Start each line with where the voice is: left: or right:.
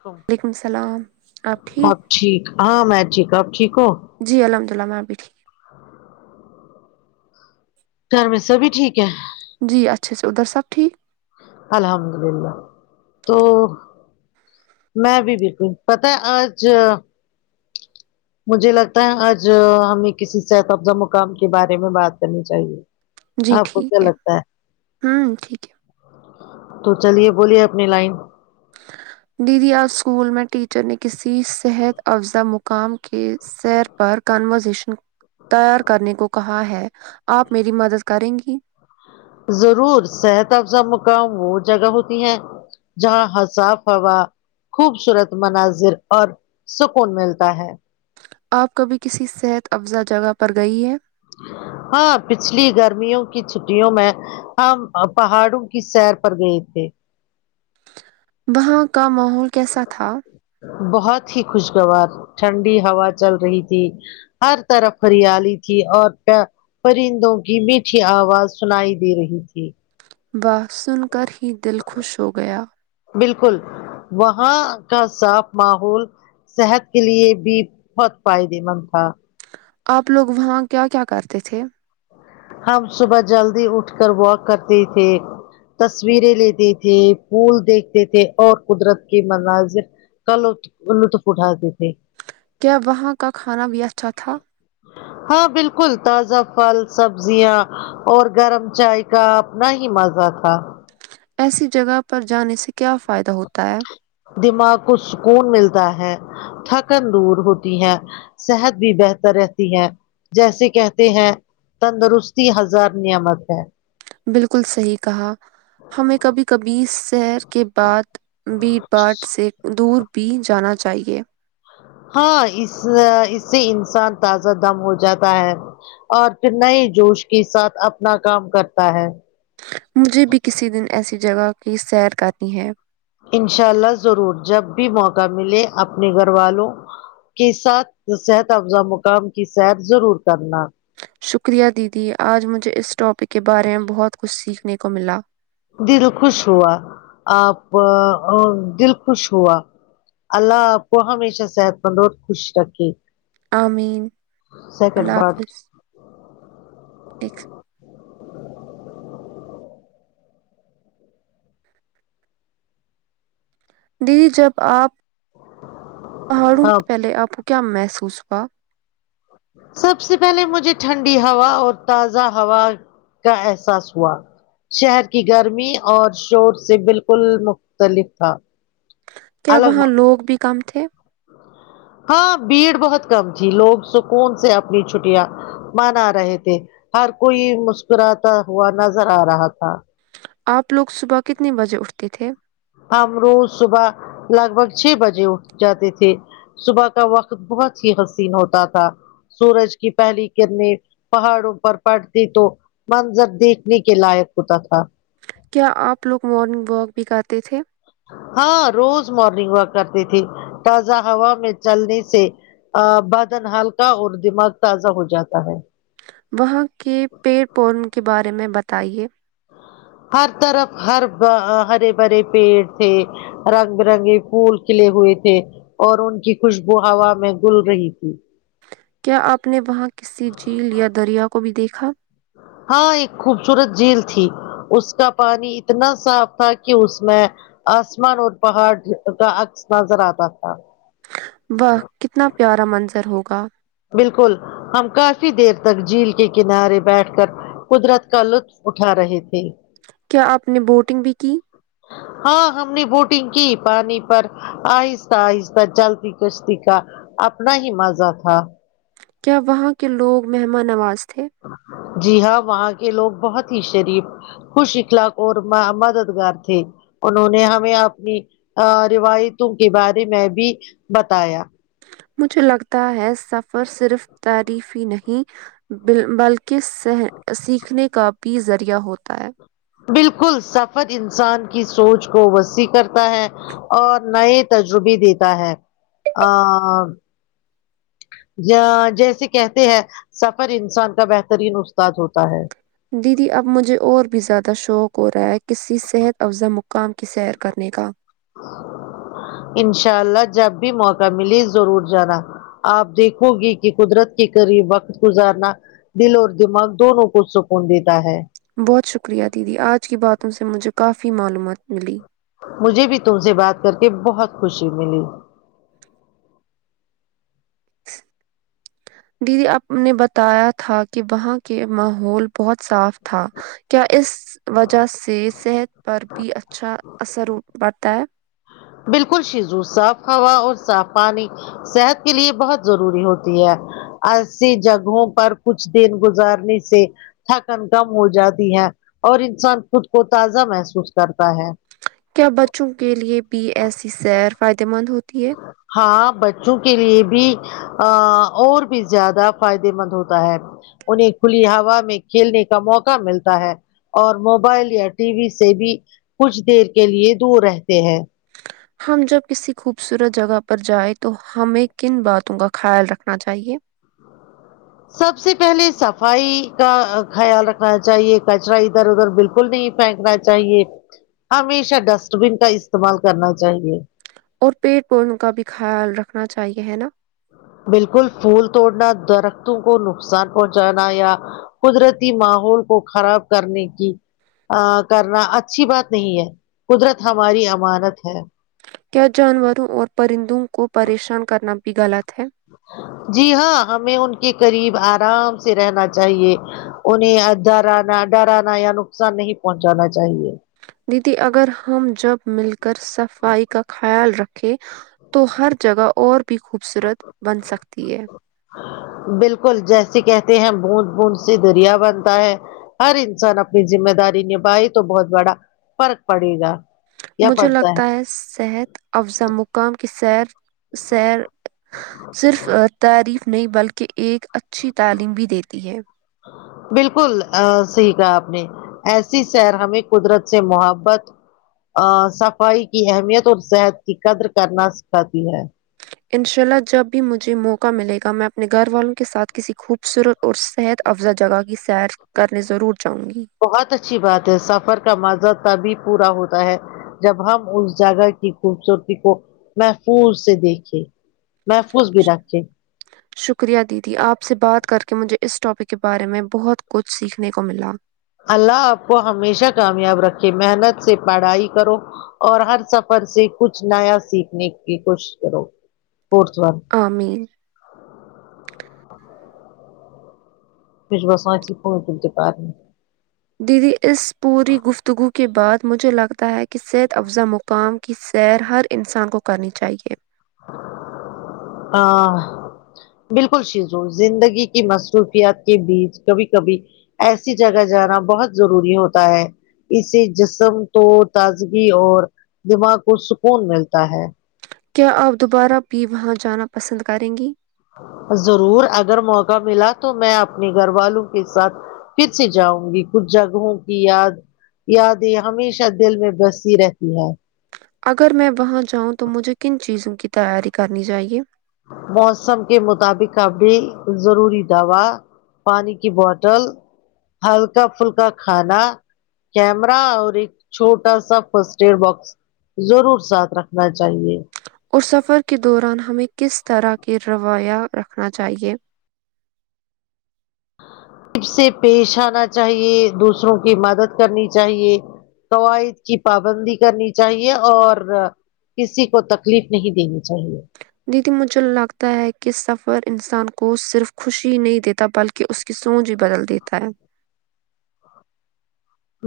left: کم آپ ٹھیک ہاں میں ٹھیک آپ ٹھیک ہوں
right: جی الحمد للہ میں بھی ٹھیک
left: گھر میں سبھی ٹھیک ہے
right: جی اچھے سے ادھر سب ٹھیک
left: الحمد للہ تو میں بھی بالکل پتہ ہے آج مجھے لگتا ہے آج ہمیں کسی صحت افزا مقام کے بارے میں بات کرنی چاہیے
right: جی
left: آپ کو
right: ٹھیک
left: کیا
right: ہے
left: لگتا
right: ہاں ٹھیک ہے
left: تو چلیے بولیے اپنی لائن
right: دیدی آج اسکول میں ٹیچر نے کسی صحت افزا مقام کے سیر پر کنپوزیشن تیار کرنے کو کہا ہے آپ میری مدد کریں گی
left: ضرور صحت افزا مقام وہ جگہ ہوتی ہیں جہاں حساف ہوا خوبصورت مناظر اور سکون ملتا ہے
right: آپ کبھی کسی صحت افزا جگہ پر گئی ہیں
left: ہاں پچھلی گرمیوں کی چھٹیوں میں ہم پہاڑوں کی سیر پر گئے تھے
right: وہاں کا ماحول کیسا تھا
left: بہت ہی خوشگوار ٹھنڈی ہوا چل رہی تھی ہر طرف ہریالی تھی اور کیا پرندوں کی میٹھی آواز سنائی دے رہی تھی
right: واہ سن کر ہی دل خوش ہو گیا
left: بالکل وہاں کا صاف ماحول صحت کے لیے بھی بہت فائدے مند تھا
right: آپ لوگ وہاں کیا کیا کرتے تھے
left: ہم صبح جلدی اٹھ کر واک کرتے تھے تصویریں لیتے تھے پھول دیکھتے تھے اور قدرت کے مناظر کا لط لطف اٹھا تے تھے
right: کیا وہاں کا کھانا بھی اچھا تھا
left: ہاں بالکل تازہ پھل سبزیاں اور گرم چائے کا اپنا ہی مزہ تھا
right: ایسی جگہ پر جانے سے کیا فائدہ ہوتا ہے
left: دماغ کو سکون ملتا ہے تھکن دور ہوتی ہے صحت بھی بہتر رہتی ہے جیسے کہتے ہیں تندرستی ہزار نعمت ہے
right: بالکل صحیح کہا ہمیں کبھی کبھی سیر بیٹ باٹ سے دور بھی جانا چاہیے
left: ہاں اس اس سے انسان تازہ دم ہو جاتا ہے اور پھر نئے جوش کے ساتھ اپنا کام کرتا ہے
right: مجھے بھی کسی دن ایسی جگہ کی سیر کرنی ہے
left: انشاء اللہ ضرور جب بھی موقع ملے اپنے گھر والوں کے ساتھ صحت افزا مقام کی سیر ضرور کرنا
right: شکریہ دیدی آج مجھے اس ٹاپک کے بارے میں بہت کچھ سیکھنے کو ملا
left: دل خوش ہوا آپ آ دل خوش ہوا اللہ اپکو ہمیشہ صحت مند اور خوش رکھے
right: آمین اللہ
left: سیکنڈ
right: حافظ
left: پارٹ
right: ایک دی جب آپ پہاڑوں
left: ہاں
right: پہلے آپ کو کیا محسوس ہوا
left: سب سے پہلے مجھے ٹھنڈی ہوا اور تازہ ہوا کا احساس ہوا شہر کی گرمی اور شور سے بالکل مختلف تھا
right: کیا
left: الگ ما
right: وہاں لوگ بھی کم تھے
left: ہاں بھیڑ بہت کم تھی لوگ سکون سے اپنی چھٹیاں منا آ رہے تھے ہر کوئی مسکراتا ہوا نظر آ رہا تھا
right: آپ لوگ صبح کتنے بجے اٹھتے تھے
left: ہم روز صبح لگ بھگ چھ بجے اٹھ جاتے تھے صبح کا وقت بہت ہی حسین ہوتا تھا سورج کی پہلی کررنیں پہاڑوں پر پڑتی تو منظر دیکھنے کے لائق ہوتا تھا
right: کیا آپ لوگ مارننگ واک بھی کرتے تھے
left: ہاں روز مارننگ واک کرتی تھی تازہ ہوا میں چلنے سے بدن ہلکا اور دماغ تازہ ہو جاتا ہے
right: وہاں کے پیڑ پورن کے بارے میں بتائیے
left: ہر طرف ہر ہرے بھرے پیڑ تھے رنگ برنگے پھول کھلے ہوئے تھے اور ان کی خوشبو ہوا میں گل رہی تھی
right: کیا آپ نے وہاں کسی جھیل یا دریا کو بھی دیکھا
left: ہاں ایک خوبصورت جھیل تھی اس کا پانی اتنا صاف تھا کی اس میں آسمان اور پہاڑ کا عکس نظر آتا تھا
right: واہ کتنا پیارا منظر ہوگا
left: بالکل ہم کافی دیر تک جھیل کے کنارے بیٹھ کر قدرت کا لطف اٹھا رہے تھے
right: کیا آپ نے بوٹنگ بھی کی
left: ہاں ہم نے بوٹنگ کی پانی پر آہستہ آہستہ جلتی کشتی کا اپنا ہی مزہ تھا
right: کیا وہاں کے لوگ مہمان نواز تھے
left: جی ہاں وہاں کے لوگ بہت ہی شریف خوش اخلاق اور مددگار تھے انہوں نے ہمیں اپنی روایتوں کے بارے میں بھی بتایا
right: مجھے لگتا ہے سفر صرف تعریف ہی نہیں بل بلکی س سیکھنے کا بھی ذریعہ ہوتا ہے
left: بالکل سفد انسان کی سوچ کو وسیع کرتا ہے اور نئے تجربے دیتا ہے آ جا جیسے کہتے ہیں سفر انسان کا بہترین استاد ہوتا ہے
right: دیدی اب مجھے اور بھی زیادہ شوق ہو رہا ہے کسی صحت افزا مقام کی سیر کرنے کا
left: انشاء اللہ جب بھی موقع ملی ضرور جانا آپ دیکھو گی کہ قدرت کے قریب وقت گزارنا دل اور دماغ دونوں کو سکون دیتا ہے
right: بہت شکریہ دیدی آج کی باتوں سے مجھے کافی معلومات ملی
left: مجھے بھی تم سے بات کر کے بہت خوشی ملی
right: دیدی آپ نے بتایا تھا کہ وہاں کے ماحول بہت صاف تھا کیا اس وجہ سے صحت پر بھی اچھا اثر پڑتا ہے
left: بالکل شیزو صاف ہوا اور صاف پانی صحت کے لیے بہت ضروری ہوتی ہے ایسی جگہوں پر کچھ دن گزارنے سے تھکن کم ہو جاتی ہے اور انسان خود کو تازہ محسوس کرتا ہے
right: کیا بچوں کے لیے پی ایسی سیر فائدے مند ہوتی ہے
left: ہاں بچوں کے لیے بھی ا اور بھی زیادہ فائدے مند ہوتا ہے انہیں کھلی ہوا میں کھیلنے کا موقع ملتا ہے اور موبائل یا ٹی وی سے بھی کچھ دیر کے لیے دور رہتے ہیں
right: ہم جب کسی خوبصورت جگہ پر جائیں تو ہمیں کن باتوں کا خیال رکھنا چاہیے
left: سب سے پہلے صفائی کا خیال رکھنا چاہیے کچرا ادھر ادھر بالکل نہیں پھینکنا چاہیے ہمیشہ ڈسٹ بن کا استعمال کرنا چاہیے
right: اور پیڑ پودوں کا بھی خیال رکھنا چاہیے ہے نا
left: بالکل پھول توڑنا درختوں کو نقصان پہنچانا یا قدرتی ماحول کو خراب کرنے کی کرنا اچھی بات نہیں ہے قدرت ہماری امانت ہے
right: کیا جانوروں اور پرندوں کو پریشان کرنا بھی غلط ہے
left: جی ہاں ہمیں ان کے قریب آرام سے رہنا چاہیے انہیں درانا ڈرانا یا نقصان نہیں پہنچانا چاہیے
right: دیدی اگر ہم جب مل کر صفائی کا خیال رکھے تو ہر جگہ اور بھی خوبصورت بن سکتی ہے
left: بالکل جیسے کہتے ہیں بوند بوند سے دریا بنتا ہے ہر انسان اپنی ذمہ داری نبھائے تو بہت بڑا فرق پڑے گا یا
right: مجھے
left: پڑتا
right: لگتا ہے صحت افزا مقام کی سیر سیر صرف تعریف نہیں بلکہ ایک اچھی تعلیم بھی دیتی ہے
left: بالکل صحیح کہا آپ نے ایسی سیر ہمیں قدرت سے محبت صفائی کی اہمیت اور صحت کی قدر کرنا سکھاتی ہے
right: انشاء اللہ جب بھی مجھے موقع ملے گا میں اپنے گھر والوں کے ساتھ کسی خوبصورت اور صحت افزا جگہ کی سیر کرنے ضرور جاؤں گی
left: بہت اچھی بات ہے سفر کا مزہ تبھی پورا ہوتا ہے جب ہم اس جگہ کی خوبصورتی کو محفوظ سے دیکھے محفوظ بھی رکھیں
right: شکریہ دیدی آپ سے بات کر کے مجھے اس ٹاپک کے بارے میں بہت کچھ سیکھنے کو ملا
left: اللہ آپ کو ہمیشہ کامیاب رکھے محنت سے پڑھائی کرو اور ہر سفر سے کچھ نیا سیکھنے کی کوشش کرو [unintelligible]
right: ا مین
left: [unintelligible]
right: دیدی اس پوری گفتگو کے بعد مجھے لگتا ہے کہ صحت افزا مق ام کی سیر ہر انسان کو کرنی چاہیے
left: ہاں بالکل شیزوں زندگی کی مصروفیات کے بیچ کبھی کبھی ایسی جگہ جانا بہت ضروری ہوتا ہے اس سے جسم تو تازگی اور دماغ کو سکون ملتا ہے
right: کیا آپ دوبارہ بھی وہاں جانا پسند کریں گی
left: ضرور اگر موقع ملا تو میں اپنے گھر والوں کے ساتھ پھر سے جاؤں گی کچھ جگہوں کی یاد یادیں ہمیشہ دل میں بسی رہتی ہے
right: اگر میں وہاں جاؤں تو مجھے کن چیزوں کی تیاری کرنی چاہیے
left: موسم کے مطابق ابھی ضروری دوا پانی کی بوٹل ہلکا پھلکا کھانا کیمرا اور ایک چھوٹا سا فسٹ ایڈ باکس ضرور ساتھ رکھنا چاہیے
right: اور سفر کے دوران ہمیں کس طرح کے رویہ رکھنا چاہیے
left: سے پیش آنا چاہیے دوسروں کی مدد کرنی چاہیے قوعد کی پابندی کرنی چاہیے اور کسی کو تکلیف نہیں دینی چاہیے
right: دیدی مجھے لگتا ہے کہ سفر انسان کو صرف خوشی ہی نہیں دیتا بلکہ کہ اس کی سوج بھی بدل دیتا ہے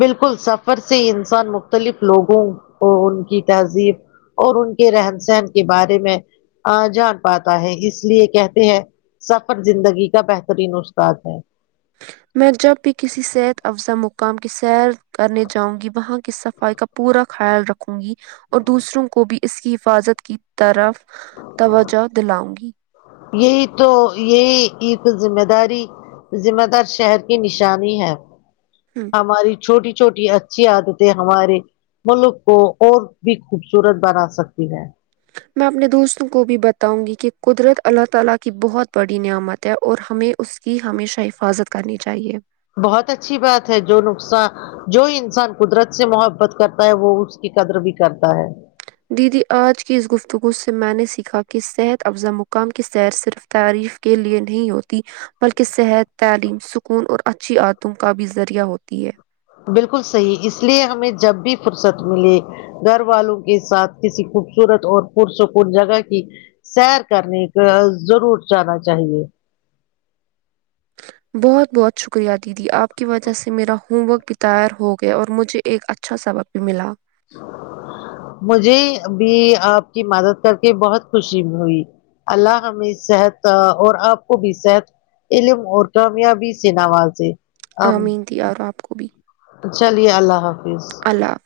left: بالکل سفر سے انسان مختلف لوگوں کو ان کی تہذیب اور ان کے رہن سہن کے بارے میں ا جان پاتا ہے اس لیے کہتے ہیں سفر زندگی کا بہترین استاد ہے
right: میں جب بھی کسی صحت افزا مقام کی سیر کرنے جاؤں گی وہاں کی صفائی کا پورا خیال رکھوں گی اور دوسروں کو بھی اس کی حفاظت کی طرف توجہ دلاؤں گی
left: یہی تو یہی ایک ذمہ داری ذمہ دار شہر کی نشانی ہے
right: ہوں
left: ہماری چھوٹی چھوٹی اچھی عادتیں ہمارے ملک کو اور بھی خوبصورت بنا سکتی ہے
right: میں اپنے دوستوں کو بھی بتاؤں گی کہ قدرت اللہ تعالی کی بہت بڑی نعمت ہے اور ہمیں اس کی ہمیشہ حفاظت کرنی چاہیے
left: بہت اچھی بات ہے جو نقصان جو انسان قدرت سے محبت کرتا ہے وہ اس کی قدر بھی کرتا ہے
right: دیدی آج کی اس گفتگو سے میں نے سیکھا کہ صحت افزا مقام کی سیر صرف تعریف کے لیے نہیں ہوتی بلکہ صحت تعلیم سکون اور اچھی عادتو کا بھی ذریعہ ہوتی ہے
left: بالکل صحیح اس لیے ہمیں جب بھی فرصت ملے گھر والوں کے ساتھ کسی خوبصورت اور پرسکون جگہ کی سیر کرنی کا ضرور جانا چاہیے
right: بہت بہت شکریہ دیدی آپ کی وجہ سے میرا ہوم ورک بھی تائار ہو گیا اور مجھے ایک اچھا سبق ملا
left: مجھے بھی آپ کی مدد کر کے بہت خوشی ہوئی اللہ ہمیں صحت اور آپ کو بھی صحت علم اور کامیابی سے نوازے اب
right: آامد دییار ہو آپ کو بھی
left: چلیے اللہ حافظ
right: الله